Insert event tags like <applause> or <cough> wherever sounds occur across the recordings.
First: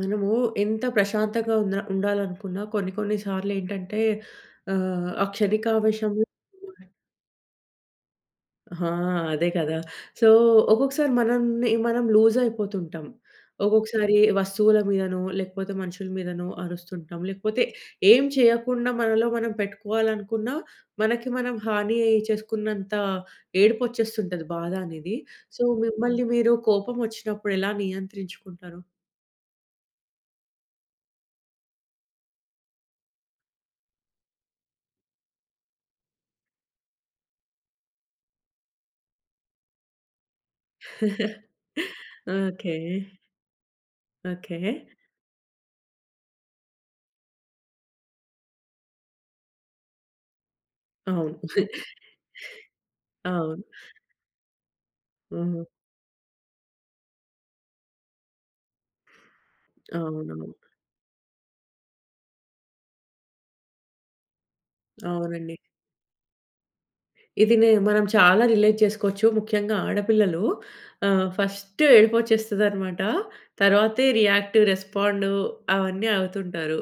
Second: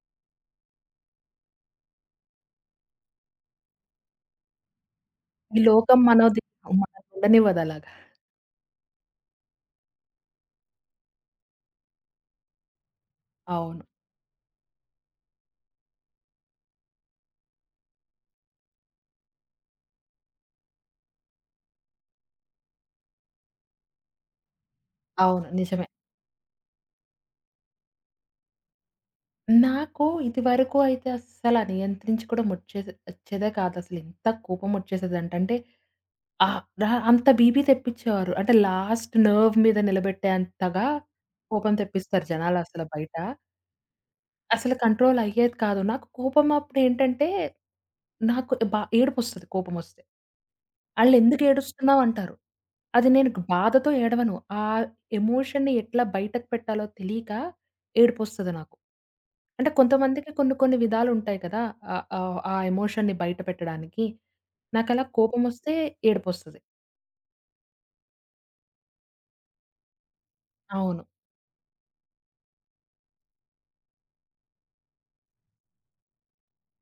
మనము ఎంత ప్రశాంతంగా ఉన్న ఉండాలనుకున్నా కొన్ని కొన్ని సార్లేంటంటే ఆ ఈ లోకం క్షణికావేశంలో. మనది మనల్ని ఉండనివ్వదలాగా. ఆ! అదే కదా! సో, ఒక్కొక్కసారి మనల్ని మనం లూజ్ అయిపోతుంటాం. అవును. ఒక్కొక్కసారి వస్తువుల మీదనో, లేకపోతే మనుషుల మీదనో అరుస్తుంటాం. లేకపోతే ఏం చేయకుండా మనలో మనం పెట్టుకోవాలనుకున్నా, మనకి మనం హాని చేసుకున్నంత ఏడుపొచ్చేస్తుంటది బాధ అనేది. అవును. సో, నిజమే. మిమ్మల్ని మీరు కోపమొచ్చినప్పుడు ఎలా నియంత్రించుకుంటారు? నాకు ఇదివరకు అయితే అస్సల నియంత్రించుకోవడం వచ్చేదే కాదు. అసలు ఎంత కోపం వచ్చేసేదంటే రా అంత బీపీ తెప్పించేవారు. అంటే లాస్ట్ నర్వ్ మీద నిలబెట్టేంతగా <laughs> కోపం తెప్పిస్తారు ఓకే. జనాలసల బయట. ఓకే. అసలు కంట్రోల్ అయ్యేది కాదు. నాకు కోపం అప్పుడేంటంటే, నాకు బా ఏడుపొస్తది కోపమొస్తే. అవును. ఆళ్ళెందుకు <laughs> ఏడుస్తున్నావు అంటారు. అది నేను అవును. బాధతో ఏడవను. ఆ హ్మ్. ఎమోషన్‌ని ఎట్లా బయటకు పెట్టాలో తెలియక ఏడుపొస్తది నాకు. అంటే కొంతమందికి అవునవును. కొన్ని కొన్ని విధాలుంటాయి కదా! ఆహ్, ఆహ్, ఆ ఎమోషన్‌ని బయట పెట్టడానికి. నాకలా అవునండి. కోపమొస్తే ఏడుపొస్తది. ఇది నే మనం చాలా రిలేట్ చేసుకోవచ్చు. ముఖ్యంగా ఆడపిల్లలు అవును. ఫస్ట్ ఏడుపొచ్చేస్తదనమాట. తర్వాతే రియాక్ట్, రెస్పాండు అవన్నీ అవుతుంటారు.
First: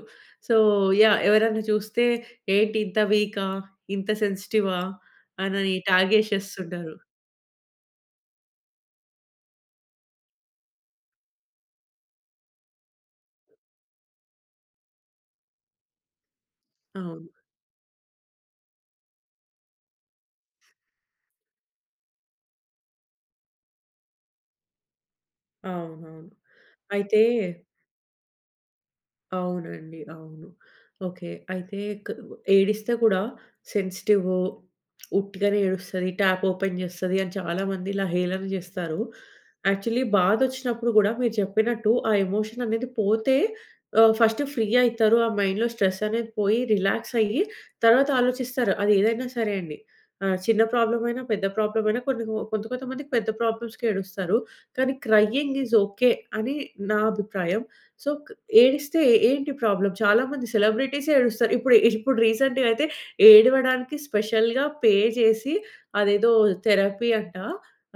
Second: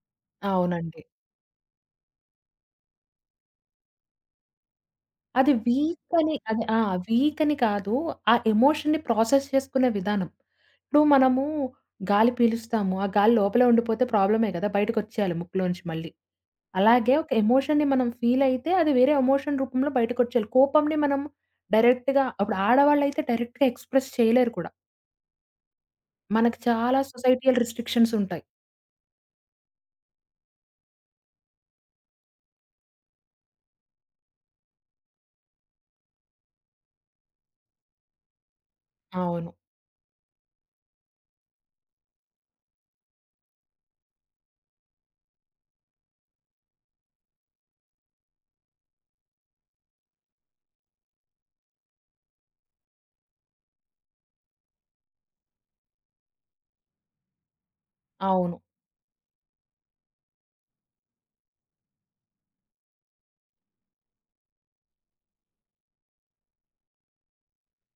సో, అవునండి. యాహ్! ఎవరైనా చూస్తే ఏంటి ఇంత వీకా? ఇంత సెన్సిటివా? అది అనని వీక్ అని అది ఆ! ట్యాగేసేస్తుంటారు. వీక్ అని కాదు. ఆ ఎమోషన్‌ని ప్రాసెస్ చేసుకునే విధానం. ఇప్పుడు మనము గాలి పీలుస్తాము. ఆ గాలి లోపలే ఉండిపోతే ప్రాబ్లమే కదా! బయటకొచ్చేయాలి ముక్కులోంచి మళ్ళీ. అలాగే అవును. ఒక ఎమోషన్‌ని మనం ఫీల్ అయితే అది వేరే ఎమోషన్ రూపంలో బయటకొచ్చేయాలి. కోపంని మనం ఇప్పుడు ఆడవాళ్ళైతే డైరెక్ట్‌గా ఎక్స్‌ప్రెస్ చేయలేరు కూడా. అవునవును. మనకు చాలా అయితే సొసైటియల్ రిస్ట్రిక్షన్స్ ఉంటాయి. అవునండి. అవును. ఓకే. అయితే క్ ఏడిస్తే కూడా సెన్సిటివు, ఉట్టిగానే ఏడుస్తది, ట్యాప్ ఓపెన్ చేస్తది అని చాలామంది ఇలా హేళన చేస్తారు. అవును. యాక్చువల్లీ బాధొచ్చినప్పుడు కూడా మీరు చెప్పినట్టు ఆ ఎమోషన్ అనేది పోతే ఫస్ట్ ఫ్రీ అయితారు. ఆ మైండ్‌లో స్ట్రెస్ అనేది పోయి రిలాక్స్ అయ్యి తర్వాత ఆలోచిస్తారు. అది ఏదైనా సరే అండి. చిన్న ప్రాబ్లమ్ అయినా, పెద్ద ప్రాబ్లమ్ అయినా కొంత కొంతమందికి పెద్ద ప్రాబ్లమ్స్‌కి ఏడుస్తారు. కానీ క్రయింగ్ ఈజ్ ఓకే అని నా అభిప్రాయం. సో, అవును. ఏడిస్తే ఏంటి ప్రాబ్లమ్? చాలామంది సెలబ్రిటీసే ఏడుస్తారు. ఇప్పుడు ఇప్పుడు రీసెంట్‌గా అయితే ఏడవడానికి స్పెషల్‌గా పే చేసి అదేదో థెరపీ అంట.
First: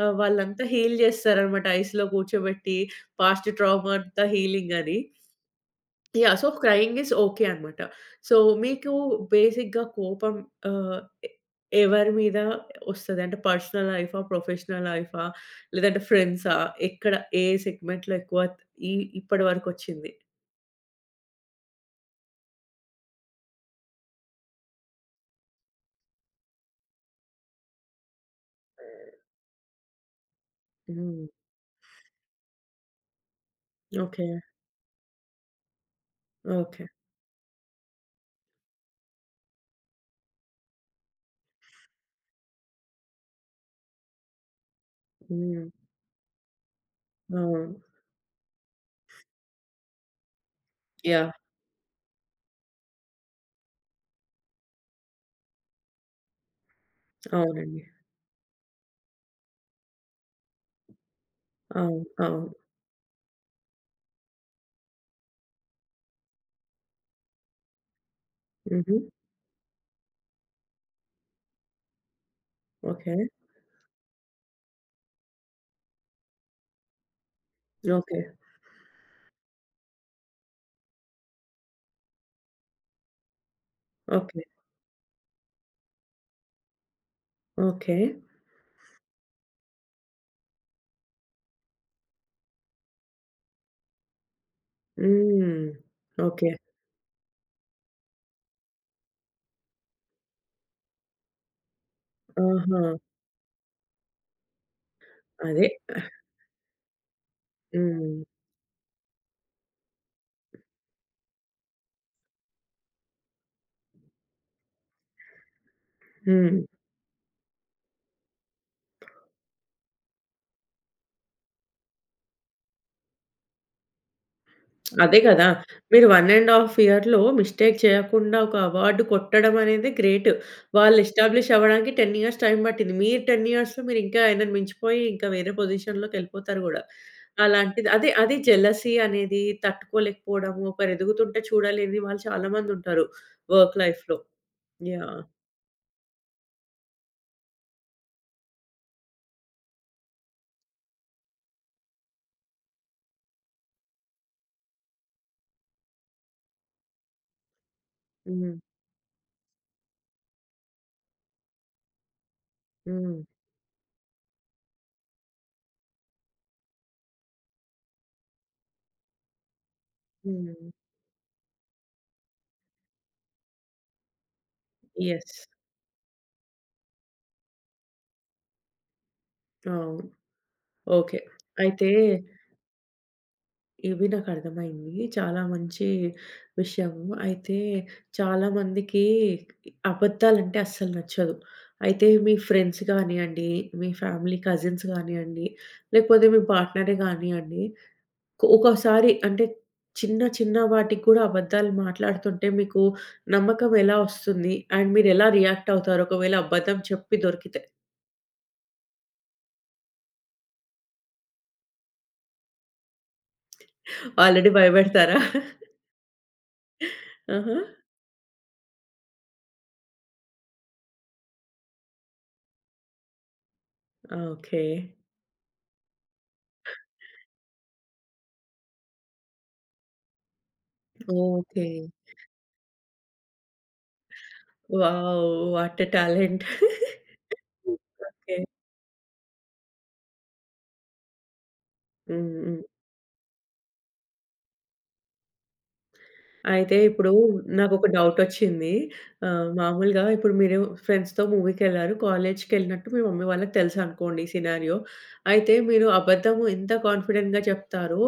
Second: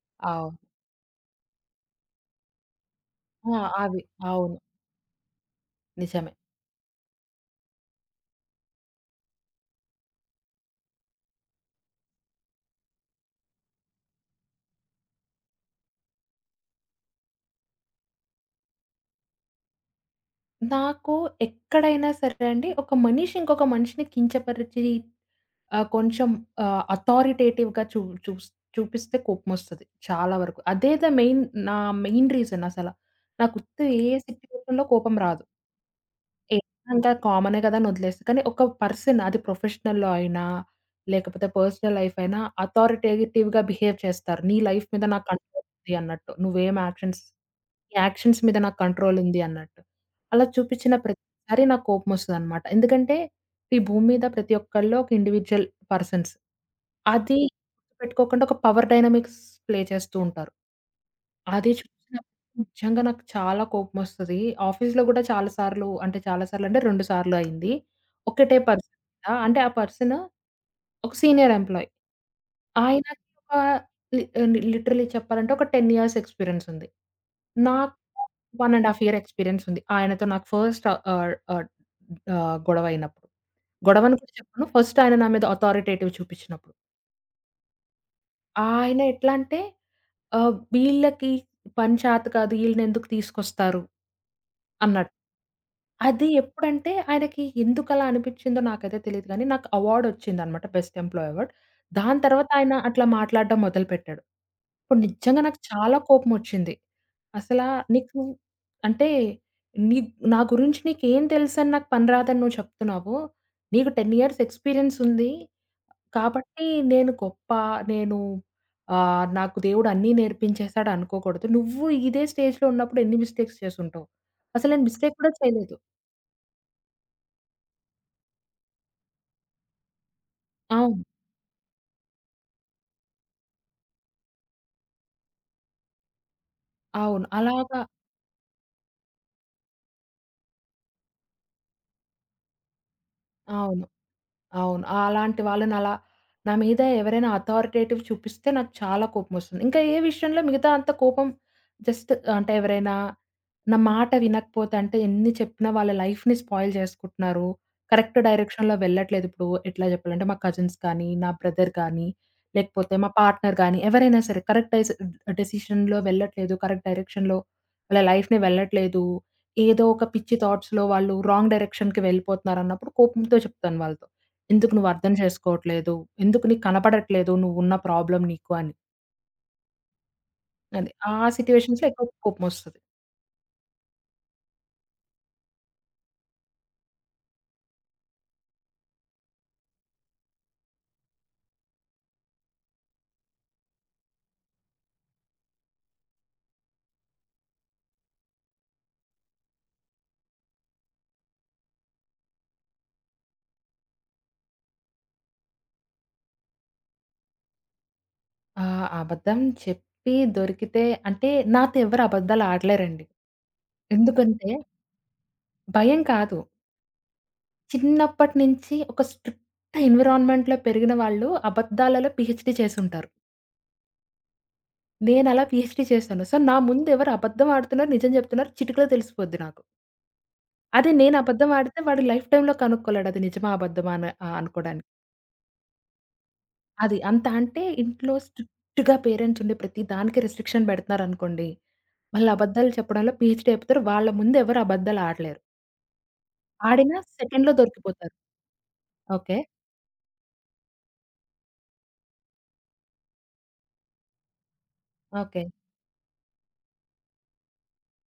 ఆహ్, అవును. వాళ్ళంతా హీల్ చేస్తారనమాట. ఐస్‌లో కూర్చోబెట్టి పాస్ట్ ఆ! ట్రామా అవి. అంతా అవును. హీలింగ్ అని. నిజమే. Yeah! So, crying is okay అనమాట. సో, మీకు బేసిక్‌గా కోపం ఆహ్, ఎ ఎవరి మీద వస్తది? అంటే పర్సనల్ లైఫా? ప్రొఫెషనల్ లైఫా? లేదంటే ఫ్రెండ్సా? ఎక్కడ ఏ సెగ్మెంట్‌లో ఎక్కువ ఈ ఇప్పటి వరకొచ్చింది? నాకు ఎక్కడైనా సరే అండి, ఒక మనిషి ఇంకొక మనిషిని కించపరిచి కొంచెం అథారిటేటివ్‌గా చూ చూస్ చూపిస్తే కోపమొస్తది చాలా వరకు. అదే ద హ్మ్. మెయిన్ నా మెయిన్ రీజన్ అసల. నాకు ఉత్త ఏ ఓకే. సిట్యుయేషన్‌లో కోపం రాదు. ఓకే. ఏదంతా కామనే కదా అని వదిలేస్తా. కానీ ఒక పర్సన్ అది ప్రొఫెషనల్‌లో అయినా, లేకపోతే పర్సనల్ లైఫ్ అయినా అథారిటేటివ్‌గా బిహేవ్ చేస్తారు. నీ లైఫ్ మీద నాకు కంట్రోల్ హ్మ్. ఉంది అన్నట్టు. నువ్వేం యాక్షన్స్ అవును. నీ యాక్షన్స్ మీద నాకు కంట్రోల్ ఉంది అన్నట్టు. అలా చూపించిన యాహ్! ప్రతిసారి నాకు కోపమొస్తదనమాట. ఎందుకంటే ఈ భూమి మీద ప్రతి ఒక్కళ్ళు ఒక ఇండివిడ్యువల్ పర్సన్స్. అది అవునండి. గుర్తుపెట్టుకోకుండా ఒక పవర్ డైనమిక్స్ ప్లే చేస్తూ ఉంటారు. అది అవును. అవును. చూసినప్పుడు నిజంగా నాకు చాలా కోపమొస్తది. ఆఫీస్‌లో గూడా చాలా సార్లు అంటే 2 సార్లు అయింది. ఒకటే పర్సన్ హుహు. మీద అంటే ఆ పర్సన్ ఒక సీనియర్ ఎంప్లాయీ. ఓకే. ఆయనకి ఒక లి లి లిటరల్లీ చెప్పాలంటే ఒక 10 ఇయర్స్ ఎక్స్‌పీరియన్స్ ఉంది. నాకు ఓకే. 1 ½ ఇయర్ ఎక్స్‌పీరియన్స్ ఉంది. ఆయనతో నాకు ఫస్ట్ ఆహ్, ఆహ్, ఆహ్, గొడవ అయినప్పుడు. గొడవని కూడా ఓకే. చెప్పను. ఫస్ట్ ఆయన నా మీద అథారిటేటివ్ చూపించినప్పుడు. ఓకే. ఆయన ఎట్లా అంటే వీళ్ళకి పని చేత కాదు, ఈళ్ళనెందుకు తీసుకొస్తారు అన్నట్టు. హ్మ్. అది ఓకే. ఎప్పుడంటే ఆయనకి ఎందుకలా అనిపిచ్చిందో నాకైతే తెలీదు గానీ, నాకు అవార్డొచ్చిందనమాట. Best employee award. దాని తర్వాత ఆయన ఆహా! అట్లా మాట్లాడడం మొదలుపెట్టాడు. ఇప్పుడు నిజంగా నాకు అదే. చాలా కోపమొచ్చింది. అసలా హ్మ్. నీకు అంటే నీ నా గురించి నీకేం తెలుసని నాకు పని రాదని నువ్వు చెప్తున్నావు. నీకు 10 ఇయర్స్ ఎక్స్‌పీరియన్స్ ఉంది. హ్మ్. కాబట్టి నేను గొప్ప, నేను నాకు దేవుడు అన్నీ నేర్పించేసాడు అనుకోకూడదు. నువ్వు ఇదే స్టేజ్‌లో ఉన్నప్పుడు ఎన్ని మిస్టేక్స్ చేసుంటావు. అసలు నేను మిస్టేక్ అదే కూడా కదా! చేయలేదు. మీరు 1 ½ ఇయర్‌లో మిస్టేక్ చేయకుండా ఒక అవార్డ్ కొట్టడం అనేది గ్రేట్. వాళ్ళు అవును. ఎస్టాబ్లిష్ అవ్వడానికి 10 ఇయర్స్ టైమ్ పట్టింది. 10 ఇయర్స్‌లో మీరు ఇంకా ఆయనని మించిపోయి ఇంకా వేరే పొజిషన్‌లోకెళ్ళిపోతారు గూడా. అవును. అలాగా అలాంటిది అది జెలసీ అనేది తట్టుకోలేకపోవడము, ఒకరు ఎదుగుతుంటే చూడలేని వాళ్ళు చాలామందుంటారు వర్క్ అవును. లైఫ్‌లో. అవును. యాహ్! అలాంటి వాళ్ళనలా నా మీద ఎవరైనా అథారిటేటివ్ చూపిస్తే నాకు చాలా కోపమొస్తుంది. ఇంకా ఏ విషయంలో మిగతా అంత కోపం జస్ట్ అంటే ఎవరైనా నా మాట వినకపోతే అంటే ఎన్ని చెప్పినా వాళ్ళ లైఫ్‌ని స్పాయిల్ చేసుకుంటున్నారు. కరెక్ట్ హ్మ్. డైరెక్షన్‌లో వెళ్ళట్లేదు. ఇప్పుడు ఎట్లా చెప్పాలంటే మా కజిన్స్ కానీ, నా బ్రదర్ కానీ, లేకపోతే మా హ్మ్. పార్ట్నర్ గానీ ఎవరైనా సరే కరెక్ట్ డెసిషన్‌లో వెళ్ళట్లేదు. కరెక్ట్ డైరెక్షన్‌లో వాళ్ళ లైఫ్‌ని వెళ్ళట్లేదు. ఏదో ఒక పిచ్చి హ్మ్. థాట్స్‌లో వాళ్ళు రాంగ్ డైరెక్షన్‌కి వెళ్ళిపోతున్నారన్నప్పుడు కోపంతో చెప్తాను వాళ్ళతో. ఎందుకు నువ్వర్థం యెస్. చేసుకోవట్లేదు? ఎందుకు నీకు కనపడట్లేదు నువ్వున్న ప్రాబ్లమ్ నీకు అని. అవును. అది. ఆ ఓకే. సిట్యుయేషన్స్‌లో అయితే ఎక్కువ కోపమొస్తది. ఇవి నాకర్థమైంది. చాలా మంచి విషయము. అయితే చాలామందికి అబద్ధాలంటే అస్సలు నచ్చదు. అయితే మీ ఫ్రెండ్స్ గానియండి, మీ ఫ్యామిలీ కజిన్స్ గానియండి, లేకపోతే మీ పార్ట్నరే గానియండి, ఒకోసారి అంటే చిన్న చిన్న వాటికి గూడా అబద్ధాలు మాట్లాడుతుంటే మీకు నమ్మకం ఎలా ఒస్తుంది? అండ్ మీరెలా రియాక్ట్ అవుతారు? ఒకవేళ అబద్ధం చెప్పి దొరికితే ఆ! అబద్ధం చెప్పి దొరికితే అంటే నాతో ఎవరు అబద్దాలు ఆడలేరండి. ఎందుకంటే ఆల్రెడీ భయపెడతారా? <laughs> భయం కాదు. ఆహా! చిన్నప్పటి నుంచి ఒక స్ట్రిక్ట్ ఎన్విరాన్మెంట్‌లో పెరిగిన వాళ్ళు అబద్దాలలో పీహెచ్‌డీ చేసుంటారు. ఆ! ఓకే. నేనలా పీహెచ్‌డీ చేశాను. సో, నా ముందు ఎవరు అబద్ధం ఆడుతున్నారు, నిజం చెప్తున్నారు చిటికలో తెలిసిపోద్ది నాకు. అదే నేను అబద్ధం ఓకే. ఆడితే వాడు లైఫ్ టైమ్‌లో కనుక్కోలేడు అది నిజమా? అబద్ధమా? అని అనుకోడానికి. వావ్! What a talent. అది. అంత అంటే హ్మ్. ఇంట్లో ఓకే. స్ట్రిక్ట్‌గా పేరెంట్స్ ఉండి ప్రతి దానికి రిస్ట్రిక్షన్ పెడుతున్నారనుకోండి. హ్మ్. వాళ్ళు హ్మ్. అబద్ధాలు చెప్పడంలో పీచు లేపుతారు. వాళ్ళ ముందు ఎవరు అబద్ధాలు ఆడలేరు. అయితే ఆడినా ఇప్పుడు సెకండ్‌లో నాకొక దొరికిపోతారు. డౌటొచ్చింది. ఓకే. మామూలుగా ఇప్పుడు మీరు ఫ్రెండ్స్‌తో మూవీకెళ్లారు. కాలేజ్‌కెళ్ళినట్టు మీ మమ్మీ వాళ్ళకి తెలుసనుకోండి ఈ సినారియో. ఓకే. అయితే మీరు అబద్ధం ఎంత కాన్ఫిడెంట్‌గా చెప్తారో,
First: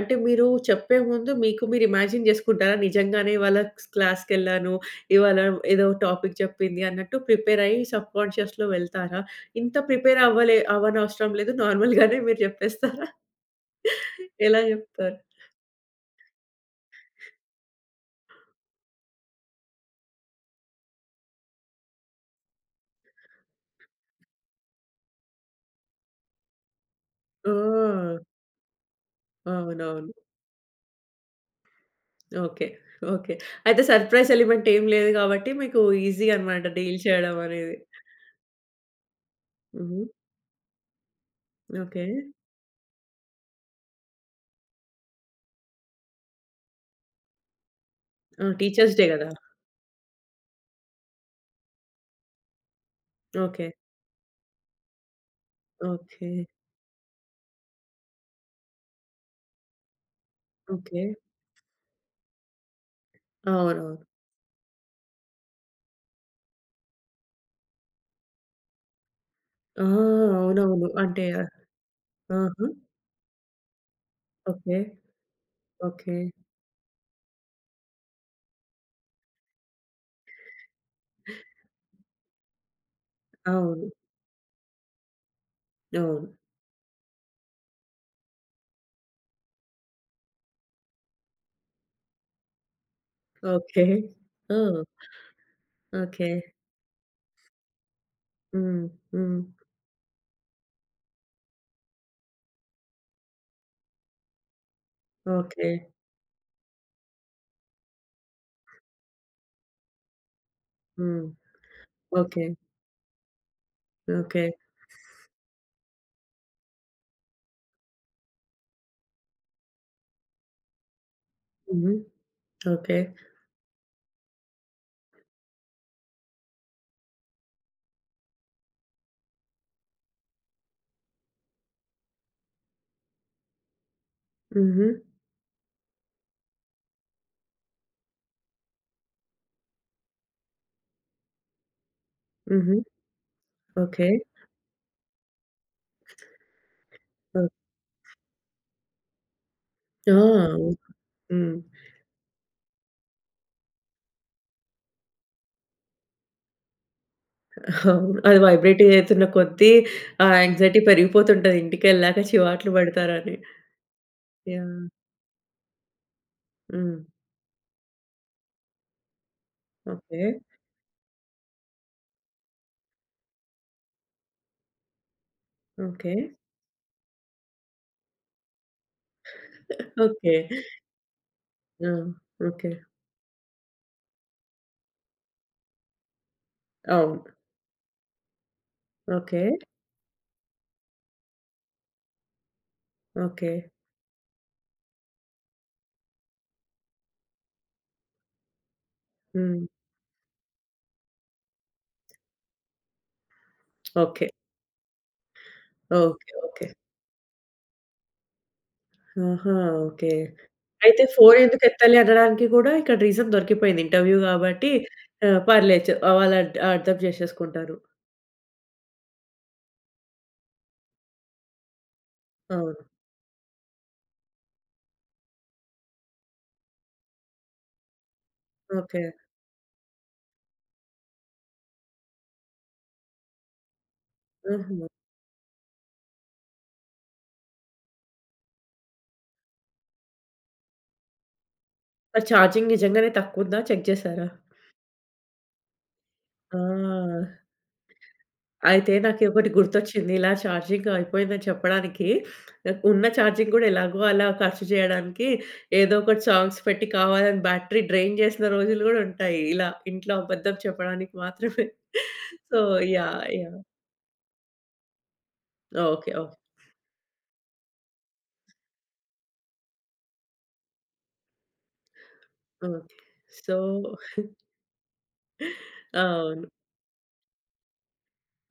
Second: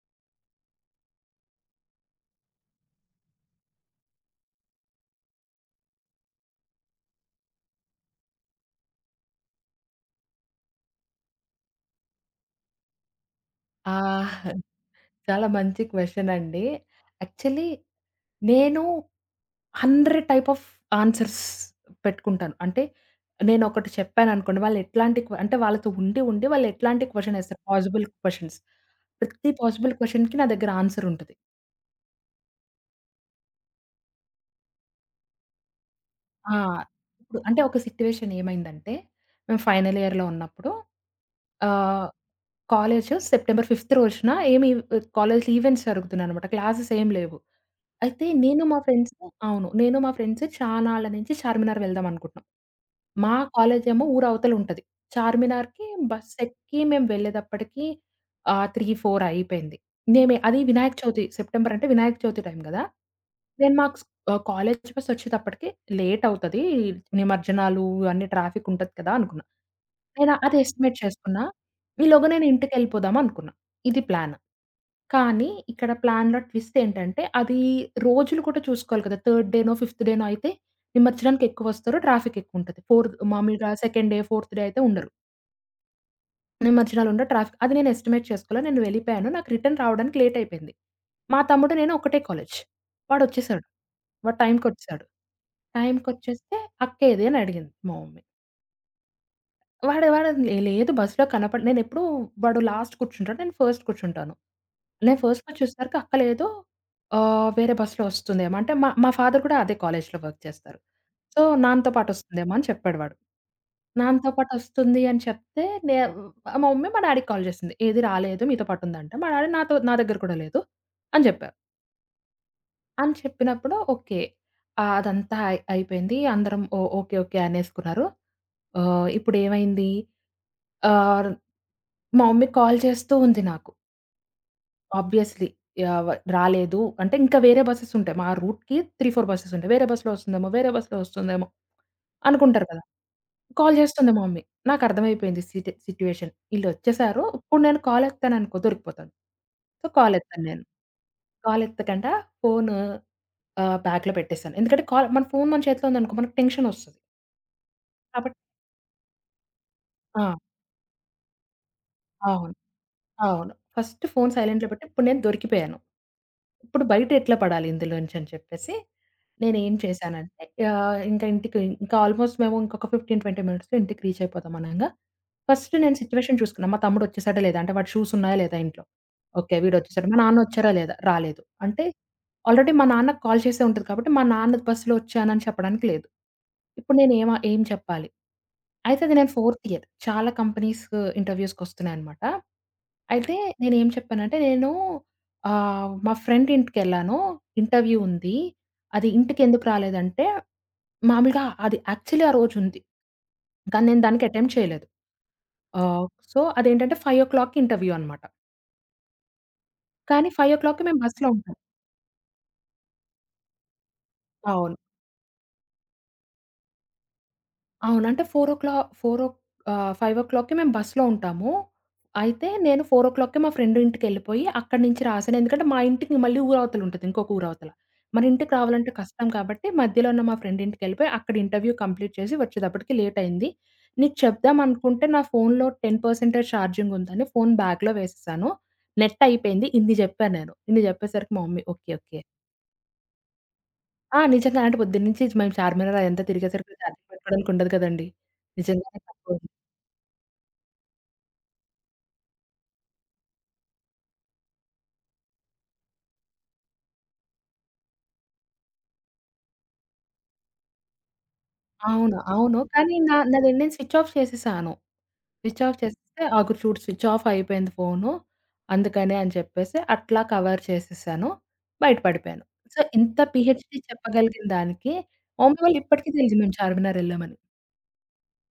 అంటే మీరు చెప్పే ముందు మీకు మీరు ఇమాజిన్ జేసుకుంటారా? నిజంగానే ఇవాళ క్లాస్‌కెళ్ళాను, ఇవాళ ఏదో టాపిక్ చెప్పింది అన్నట్టు ప్రిపేరయ్యి సబ్‌కాన్షియస్‌లో వెళ్తారా? ఇంత ప్రిపేర్ అవ్వనవసరం లేదు. నార్మల్‌గానే మీరు జెప్పేస్తారా? ఆ! ఎలా జెప్తారు? చాలా మంచి క్వెషన్ అండి. యాక్చువల్లీ నేను 100 టైప్ ఆఫ్ ఆన్సర్స్ పెట్టుకుంటాను. అంటే నేనొకటి చెప్పాననుకోండి వాళ్ళు ఎట్లాంటి అంటే వాళ్ళతో ఉండి, వాళ్ళు ఎట్లాంటి క్వెషన్ ఏస్తారు పాజిబుల్ ఆ! క్వెషన్స్. ప్రతి పాజిబుల్ అవునవును. క్వెషన్‌కి నా దగ్గర ఆన్సర్ ఉంటది. ఓకే. ఓకే. అయితే సర్‌ప్రైజ్ ఎలిమెంట్ ఏం లేదు గాబట్టి, మీకు ఈజీ ఆ! అనమాట డీల్ చేయడం ఇప్పుడు అంటే అనేది. ఒక సిట్యుయేషన్ ఏమైందంటే, మేము ఫైనల్ హుహు. ఇయర్‌లో ఉన్నప్పుడు ఓకే. ఆహ్, కాలేజు సెప్టెంబర్ 5 రోజున ఏమి కాలేజ్‌లో ఈవెంట్స్ జరుగుతున్నాయనమాట. క్లాసెస్ ఏం లేవు. అయితే ఆ! నేను మా టీచర్స్ డే ఫ్రెండ్స్ గదా! అవును. నేను మా ఫ్రెండ్స్ చానాళ్ళ నుంచి చార్మినార్ వెళ్దాం అనుకుంటున్నాం. మా ఓకే. కాలేజేమో ఊరు అవతలుంటది. చార్మినార్‌కి ఓకే. బస్సెక్కి మేము వెళ్ళేదప్పటికి 3, 4 అయిపోయింది. మేమే అది వినాయక ఓకే. చవితి సెప్టెంబర్ అంటే వినాయక చవితి టైం గదా! దెన్ అవునవును. మాకు స్ కాలేజ్ బస్ వచ్చేటప్పటికి లేట్ అవుతది. నిమజ్జనాలు ఇవన్నీ ట్రాఫిక్ ఉంటది కదా! అనుకున్నా. ఆ! నేను అది అవునవును. ఎస్టిమేట్ అంటే చేసుకున్నా. ఈలోగా నేను ఆహా! ఇంటికెళ్ళిపోదాం అనుకున్నా. ఇది ప్లాన్. ఓకే. కానీ ఇక్కడ ఓకే. ప్లాన్‌లో ట్విస్ట్ ఏంటంటే, అది రోజులు కూడా చూసుకోవాలి కదా! థర్డ్ డేనో, ఫిఫ్త్ డేనో అయితే నిమజ్జనానికి ఎక్కువొస్తారు. ట్రాఫిక్ ఎక్కువుంటది. ఫోర్త్ మామూలుగా అవును. సెకండ్ డే, ఫోర్త్ డే అయితే ఉండరు. అవును. నిమజ్జనాలుండవు. ట్రాఫిక్ అది నేను ఎస్టిమేట్ చేసుకోలే. నేను వెళ్ళిపోయాను. నాకు రిటర్న్ రావడానికి లేట్ అయిపోయింది. మా తమ్ముడు, నేను ఒకటే కాలేజ్. వాడొచ్చేసాడు. ఓకే. వాడు ఓహ్! టైమ్‌కొచ్చేసాడు. ఓకే. టైమ్‌కొచ్చేస్తే "అక్కేది?" అని అడిగింది మా మమ్మీ. హ్మ్. హ్మ్. వాడు వాడు లేదు బస్‌లో కనపడ నేనెప్పుడూ వాడు లాస్ట్ కూర్చుంటాడు. నేను ఫస్ట్ కూర్చుంటాను. నేను ఫస్ట్‌లో ఓకే. చూసేసరికి అక్క లేదు. వేరే బస్‌లో వస్తుందేమో అంటే మా మా ఫాదర్ కూడా అదే కాలేజ్‌లో వర్క్ చేస్తారు. హ్మ్. సో, నాన్నతో ఓకే. పాటొస్తుందేమో అని చెప్పాడు వాడు. నాన్నతో ఓకే. పాటొస్తుంది అని చెప్తే నే మా మమ్మీ మా డాడీకి కాల్ చేసింది. ఏది రాలేదు మీతో పాటుందంటే మా డాడీ నాతో నా దగ్గర కూడా లేదు అని చెప్పారు. హుహు. ఓకే. అని చెప్పినప్పుడు ఓకే. అదంతా అయిపోయింది. అందరం ఓకే. ఓకే. అనేసుకున్నారు. ఇప్పుడేమైంది ఆహ్, మా మమ్మీ కాల్ చేస్తూ ఉంది నాకు. హుహు. ఆబ్వియస్‌లీ యావ రాలేదు అంటే ఇంకా వేరే బసెస్ ఉంటాయి. మా రూట్‌కి 3, 4 బసెస్ ఉంటాయి. వేరే బస్‌లో వస్తుందేమో, వేరే బస్‌లో వస్తుందేమో అనుకుంటారు హుహు. కదా! Call okay. చేస్తుంది మా మమ్మీ. నాకు అర్థమైపోయింది సిట్యుయేషన్. ఈళ్ళొచ్చేసారు. ఓహ్! ఇప్పుడు నేను కాల్ ఎత్తాననుకో దొరికిపోతాను. సో, ఆ! కాల్ ఎత్తాను నేను. హ్మ్. కాల్ ఎత్తకుండా ఫోను బ్యాగ్‌లో పెట్టేసాను. ఎందుకంటే మన ఫోన్ మన చేతిలో ఉందనుకో మనకు టెన్షన్ వస్తది. అవును. కాబట్టి అది వైబ్రేటింగ్ అయితున్న కొద్దీ ఆ! ఆ యాంగ్జైటీ పెరిగిపోతుంటది ఇంటికెళ్ళాక అవును. చివాట్లు పడతారని. అవును. ఫస్ట్ ఫోన్ సైలెంట్‌లో పెట్టి యాహ్! ఇప్పుడు నేను దొరికిపోయాను. ఇప్పుడు హ్మ్. బయట ఎట్లా పడాలి ఇందులోంచి అని చెప్పేసి నేనేం ఓకే. చేశానంటే ఆహ్, ఇంకా ఇంటికి ఇంకా ఆల్‌మోస్ట్ మేము ఇంకొక 15, 20 మినిట్స్‌లో ఇంటికి రీచ్ అయిపోతాం అనంగా ఫస్ట్ నేను ఓకే. సిట్యుయేషన్ చూసుకున్నా. మా తమ్ముడు వచ్చేసాడా లేదా? అంటే వాడి షూస్ ఉన్నాయా లేదా ఇంట్లో? ఓకే. వీడొచ్చేసాడు. మా ఓకే. నాన్న వచ్చారా లేదా? రాలేదు. అంటే ఆ! ఓకే. ఆల్రెడీ మా నాన్నకి కాల్ చేసే ఉంటది కాబట్టి మా నాన్న బస్సులో వచ్చానని చెప్పడానికి లేదు. ఇప్పుడు నేను అవును. ఏం చెప్పాలి? అయితే అది నేను ఓకే. Fourth year. చాలా కంపెనీస్ ఇంటర్‌వ్యూస్‌కొస్తున్నాయనమాట. అయితే ఓకే. నేనేం చెప్పానంటే నేను మా ఫ్రెండ్ ఇంటికెళ్ళాను. ఇంటర్వ్యూ ఉంది. అది హ్మ్. ఇంటికెందుకు రాలేదంటే, మామూలుగా అది యాక్చువల్లీ ఆ రోజుంది. కానీ నేను దానికి ఓకే. అటెంప్ట్ చేయలేదు. ఆహ్, ఓకే. So, okay. అదేంటంటే 5:00కి ఇంటర్వ్యూ అనమాట. ఆహా! ఓకే. కానీ 5:00కి మేము అయితే బస్‌లో ఫోను ఉంటాం. ఎందుకు ఎత్తాలి అనడానికి గూడా ఇక్కడ రీజన్ దొరికిపోయింది. ఇంటర్వ్యూ గాబట్టి అవును. పర్లేదు వాళ్ళు అర్థం చేసేసుకుంటారు. అవును. అంటే 4:00 4 5:00కి మేము బస్‌లో ఉంటాము. అయితే నేను అవును. 4:00కి మా ఫ్రెండ్ ఇంటికెళ్ళిపోయి అక్కడి నుంచి రాశాను. ఎందుకంటే మా ఇంటికి మళ్ళీ ఊరవతల ఉంటది. ఇంకొక ఊరవతల. మన ఇంటికి రావాలంటే ఓకే. కష్టం కాబట్టి మధ్యలో ఉన్న మా ఫ్రెండ్ ఇంటికెళ్ళిపోయి అక్కడ ఇంటర్వ్యూ కంప్లీట్ చేసి వచ్చేటప్పటికి లేట్ అయింది. నీకు చెప్దాం ఆహా! అనుకుంటే నా ఫోన్‌లో 10% ఛార్జింగ్ ఉందని ఫోన్ బ్యాగ్‌లో వేసేసాను. నెట్ అయిపోయింది. ఇన్ని జెప్పాను నేను. ఇన్ని జెప్పేసరికి మా మమ్మీ ఓకే. ఓకే. మరి ఛార్జింగ్ నిజంగానే తక్కువుందా చెక్ ఆ! చేసారా? నిజంగా అంటే పొద్దున్నుంచి మేము చార్మినార్ అదంతా ఆ! తిరిగేసరికి ఛార్జింగ్ పెట్టుకోవడానికి ఉండదు కదండీ. అయితే నిజంగానే తక్కువ నాకొకటి గుర్తొచ్చింది. ఇలా ఛార్జింగ్ అయిపోయిందని చెప్పడానికి నాకు ఉన్న ఛార్జింగ్ గూడా ఎలాగో అలా ఖర్చు జేయడానికి ఏదో ఒకటి సాంగ్స్ పెట్టి కావాలని బ్యాటరీ డ్రైన్ జేసిన రోజులు గూడా ఉంటాయి. ఇలా ఇంట్లో అబద్ధం చెప్పడానికి మాత్రమే. అవును. అవును. సో కానీ యాహ్! నాదండి యాహ్! నేను స్విచ్ ఆఫ్ చేసేసాను. Switch off okay. చేసేస్తే ఓకే. ఆగు చూడు స్విచ్ ఆఫ్ అయిపోయింది ఫోను. అందుకనే అని చెప్పేసి అట్లా కవర్ చేసేసాను. బయట పడిపోయాను. సో, హ్మ్. ఇంత సో పీహెచ్‌డీ చెప్పగలిగిన దానికి మా మమ్మీ వాళ్ళకి ఇప్పటికి తెలీదు అవును. మేము చార్మినార్ ఎళ్ళామని.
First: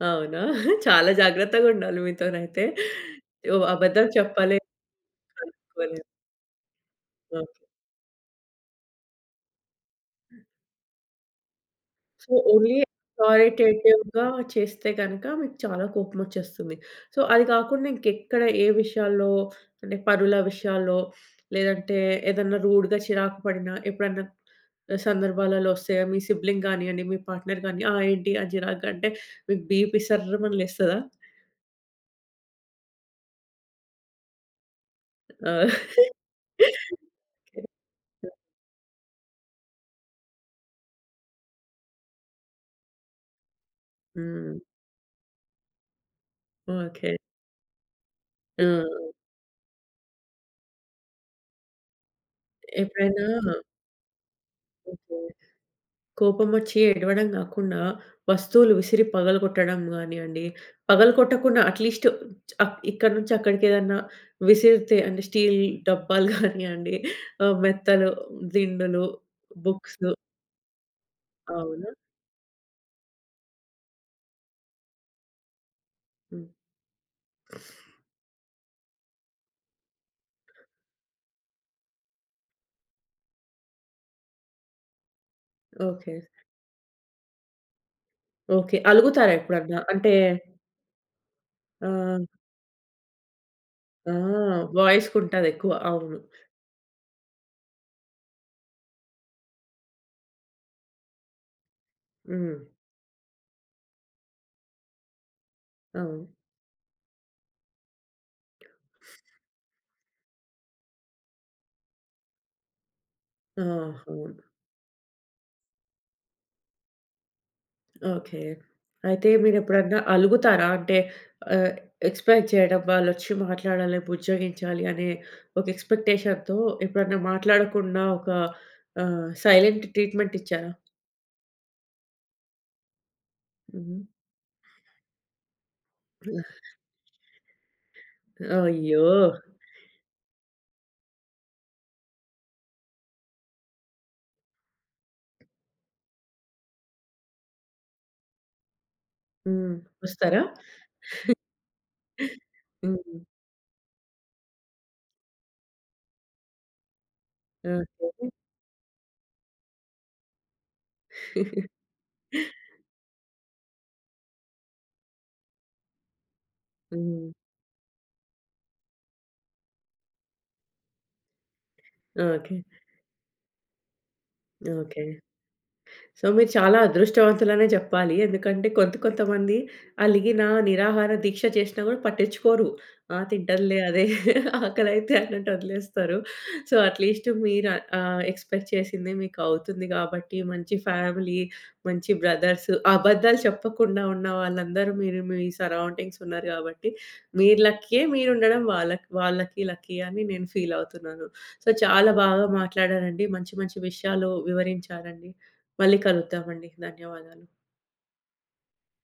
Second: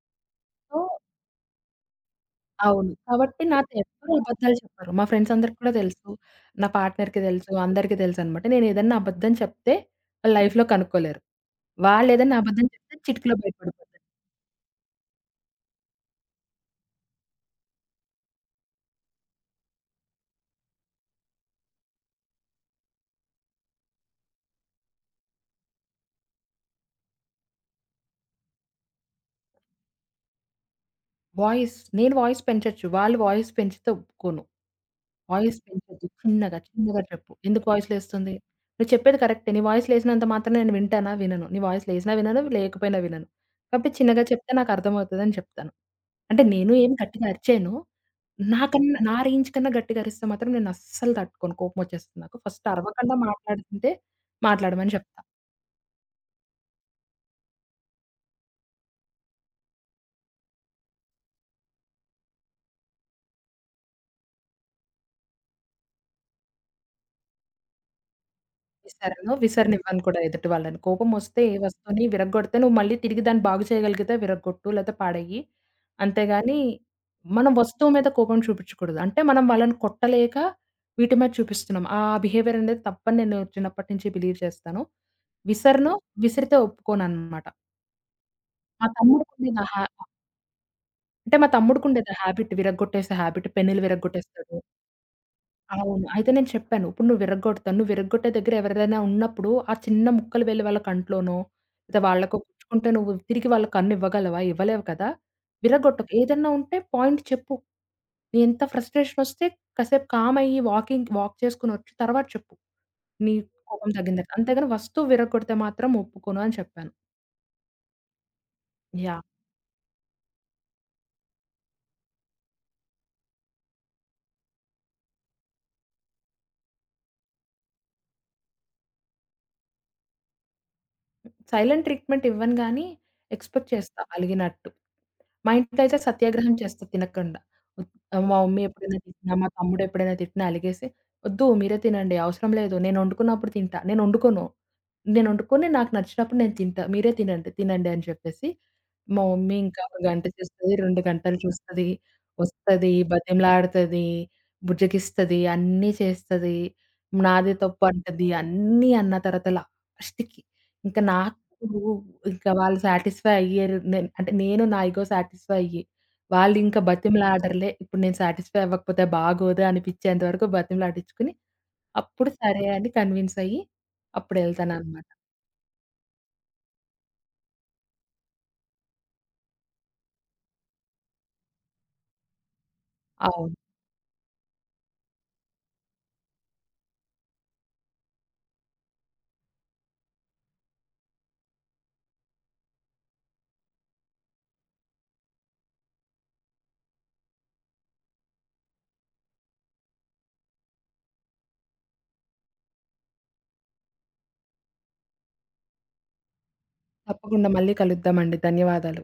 అవునా? సో చాలా జాగ్రత్తగుండాలి మీతోనైతే. అవును. కాబట్టి ఓహ్! నాతో అబద్ధం ఎవ్వరు అబద్ధాలు చెప్పలేదు, చెప్పరు. మా ఫ్రెండ్స్ అందరికి కూడా తెలుసు. కనుక్కోలేదు. నా పార్ట్నర్‌కి తెలుసు. ఓకే. అందరికీ తెలుసనమాట. నేనేదన్నా అబద్ధం చెప్తే వాళ్ళు లైఫ్‌లో కనుక్కోలేరు. సో, వాళ్ళేదన్నా అబద్ధం ఓన్లీ చెప్తే చిటికలో బయటపడిపోతారు. అథారిటేటివ్‌గా చేస్తే గనక మీకు చాలా కోపమొచ్చేస్తుంది. సో, అది కాకుండా ఇంకెక్కడ ఏ విషయాల్లో అంటే పనుల విషయాల్లో, లేదంటే ఏదన్నా రూడ్‌గా చిరాకు పడినా ఎప్పుడన్నా సందర్భాలలో వస్తాయా? మీ సిబ్లింగ్ గానియండి, మీ పార్ట్నర్ గాని "ఆ! ఏంటి ఆ చిరాగ్గా" అంటే మీకు బీపీ సర్రుమని లేస్తదా? నేను వాయిస్ పెంచొచ్చు. వాళ్ళు వాయిస్ పెంచితే ఒప్పుకోను. వాయిస్ ఆ! పెంచొద్దు. చిన్నగా, <laughs> చిన్నగా చెప్పు. ఓకే. ఎందుకు వాయిస్ లేస్తుంది? నువ్వు చెప్పేది కరెక్టే. నీ వాయిస్ లేసినంత మాత్రాన నేను వింటానా? వినను. నీ వాయిస్ లేసినా వినను, లేకపోయినా వినను. కాబట్టి చిన్నగా చెప్తే హ్మ్. నాకు అర్థమవుతదని చెప్తాను. అంటే నేను ఏమి ఓకే. గట్టిగా అరిచేయను. ఆ! నాకన్నా నా రేంజ్ కన్నా గట్టిగా అరిస్తే మాత్రం నేనస్సలు తట్టుకోను. కోపమొచ్చేస్తుంది నాకు. ఫస్ట్ అరవకుండా ఎప్పుడైనా మాట్లాడుతుంటే మాట్లాడమని ఓకే. చెప్తా. కోపమొచ్చి ఏడవడం గాకుండా, వస్తువులు విసిరి పగలగొట్టడం గానియండి, పగలగొట్టకుండా అట్‌లీస్ట్ ఇక్కడ నుంచి అక్కడికేదన్నా విసిరితే అంటే స్టీల్ డబ్బాలు గానియండి, ఆహ్, మెత్తలు, దిండులు, విసరను. బుక్స్ విసరనివ్వను కూడా ఎదుటి వాళ్ళని. కోపమొస్తే ఏ అవునా? వస్తువుని విరగ్గొడితే నువ్వు మళ్ళీ తిరిగి దాన్ని బాగు చేయగలిగితే విరగ్గొట్టు లేతే పాడెయ్యి. హ్మ్. అంతేగాని మనం వస్తువు మీద కోపం చూపిచ్చకూడదు. అంటే మనం వాళ్ళని కొట్టలేక వీటి మీద చూపిస్తున్నాం. ఆ బిహేవియర్ అనేది తప్పని నేను చిన్నప్పటి నుంచి బిలీవ్ చేస్తాను. విసరను. ఓకే. విసిరితే ఒప్పుకోననమాట. ఓకే. మా అలుగుతారా తమ్ముడికుండేది ఆ ఎప్పుడన్నా? హ్యా అంటే అంటే మా తమ్ముడికుండేది ఆ ఆహ్, హాబిట్ విరగ్గొట్టేసే హాబిట్. పెన్నులు ఆ! విరగ్గొట్టేస్తాడు. వాయిస్‌కుంటదెక్కువ. అవును. అవును. అయితే నేను చెప్పాను. ఇప్పుడు నువ్వు విరగ్గొడతాను. నువ్వు విరగ్గొట్టే దగ్గర ఎవరైనా ఉన్నప్పుడు ఆ చిన్న ముక్కలు వెళ్ళి వాళ్ళ కంట్లోనో, లేదా వాళ్ళకో హ్మ్. గుచ్చుకుంటే నువ్వు తిరిగి వాళ్ళ కన్ను ఇవ్వగలవా? ఇవ్వలేవు కదా! విరగ్గొట్టకు. అవును. ఏదన్నా ఉంటే పాయింట్ చెప్పు. నీ ఎంత ఫ్రస్ట్రేషనొస్తే కాసేపు కామ్ అయ్యి వాక్ చేసుకొని వచ్చి తర్వాత చెప్పు. నీ ఆ! కోపం తగ్గిన అవును. తర్వాత. ఆహా. అంతేగాని వస్తువు విరగ్గొడితే మాత్రం ఒప్పుకోను అని చెప్పాను. ఓకే. యాహ్! అయితే మీరెప్పుడన్నా అలుగుతారా? అంటే ఆహ్, ఎక్స్‌పెక్ట్ చేయడం వాళ్ళొచ్చి మాట్లాడాలి, బుజ్జగించాలి అనే ఒక ఎక్స్‌పెక్టేషన్‌తో ఎప్పుడన్నా మాట్లాడకుండా ఒక సైలెంట్ ట్రీట్‌మెంట్ ఇచ్చారా? సైలెంట్ ట్రీట్‌మెంట్ ఇవ్వను గానీ, ఎక్స్‌పెక్ట్ చేస్తా హ్మ్. అలిగినట్టు. మా ఇంట్లో అయితే సత్యాగ్రహం చేస్తా తినకుండా. ఒద్ మా మమ్మీ ఎప్పుడైనా అయ్యో! తిట్టినా, మా తమ్ముడు ఎప్పుడైనా తిట్టినా అలిగేసి, "వద్దు మీరే తినండి అవసరం లేదు. నేను వండుకున్నప్పుడు తింటా. నేను వండుకోను. నేను వండుకొని నాకు నచ్చినప్పుడు నేను తింటా. మీరే తినండి, తినండి" అని చెప్పేసి, మా మమ్మీ హ్మ్. ఇంకా ఒక గంట వస్తారా? చేస్తది, 2 గంటలు చూస్తది, వస్తది, హ్మ్. బతిమలాడుతది, బుజ్జగిస్తది, అన్నీ చేస్తది. నాదే తప్పు అంటది. ఓకే. అన్నీ అన్న తర్వాత లాస్ట్‌కి ఇంక నా <laughs> నువ్వు ఇంకా వాళ్ళు సాటిస్ఫై అయ్యారు. నేను అంటే నేను నా ఇగో సాటిస్ఫై అయ్యి, వాళ్ళింకా హ్మ్. బతిమలాడరులే. ఇప్పుడు నేను సాటిస్ఫై అవ్వకపోతే బాగోదు అనిపిచ్చేంత వరకు బతిమలాడించుకొని, అప్పుడు ఓకే. సరే అని కన్విన్స్ అయ్యి ఓకే. అప్పుడెళ్తాననమాట. సో, మీరు చాలా అదృష్టవంతులనే జెప్పాలి. ఎందుకంటే కొంతమంది అలిగిన, నిరాహార దీక్ష చేసినా గూడా పట్టించుకోరు. ఆ! అవును. తింటదిలే అదే <laughs> ఆకలైతే అన్నట్టు వదిలేస్తారు. సో, అట్‌లీస్ట్ మీరు ఎక్స్‌పెక్ట్ చేసింది మీకు అవుతుంది గాబట్టి, మంచి ఫ్యామిలీ, మంచి బ్రదర్స్, అబద్ధాలు చెప్పకుండా ఉన్న వాళ్ళందరూ మీరు మీ సరౌండింగ్స్ ఉన్నారు గాబట్టి, మీరు లక్కీయే మీరుండడం వాళ్ళకి వాళ్ళకి లక్కీ అని నేను ఫీల్ అవుతున్నాను. సో, చాలా బాగా మాట్లాడారండి. మంచి మంచి విషయాలు వివరించారండి. మళ్ళీ కలుద్దామండి. ధన్యవాదాలు. తప్పకుండా మళ్ళీ కలుద్దామండి. ధన్యవాదాలు.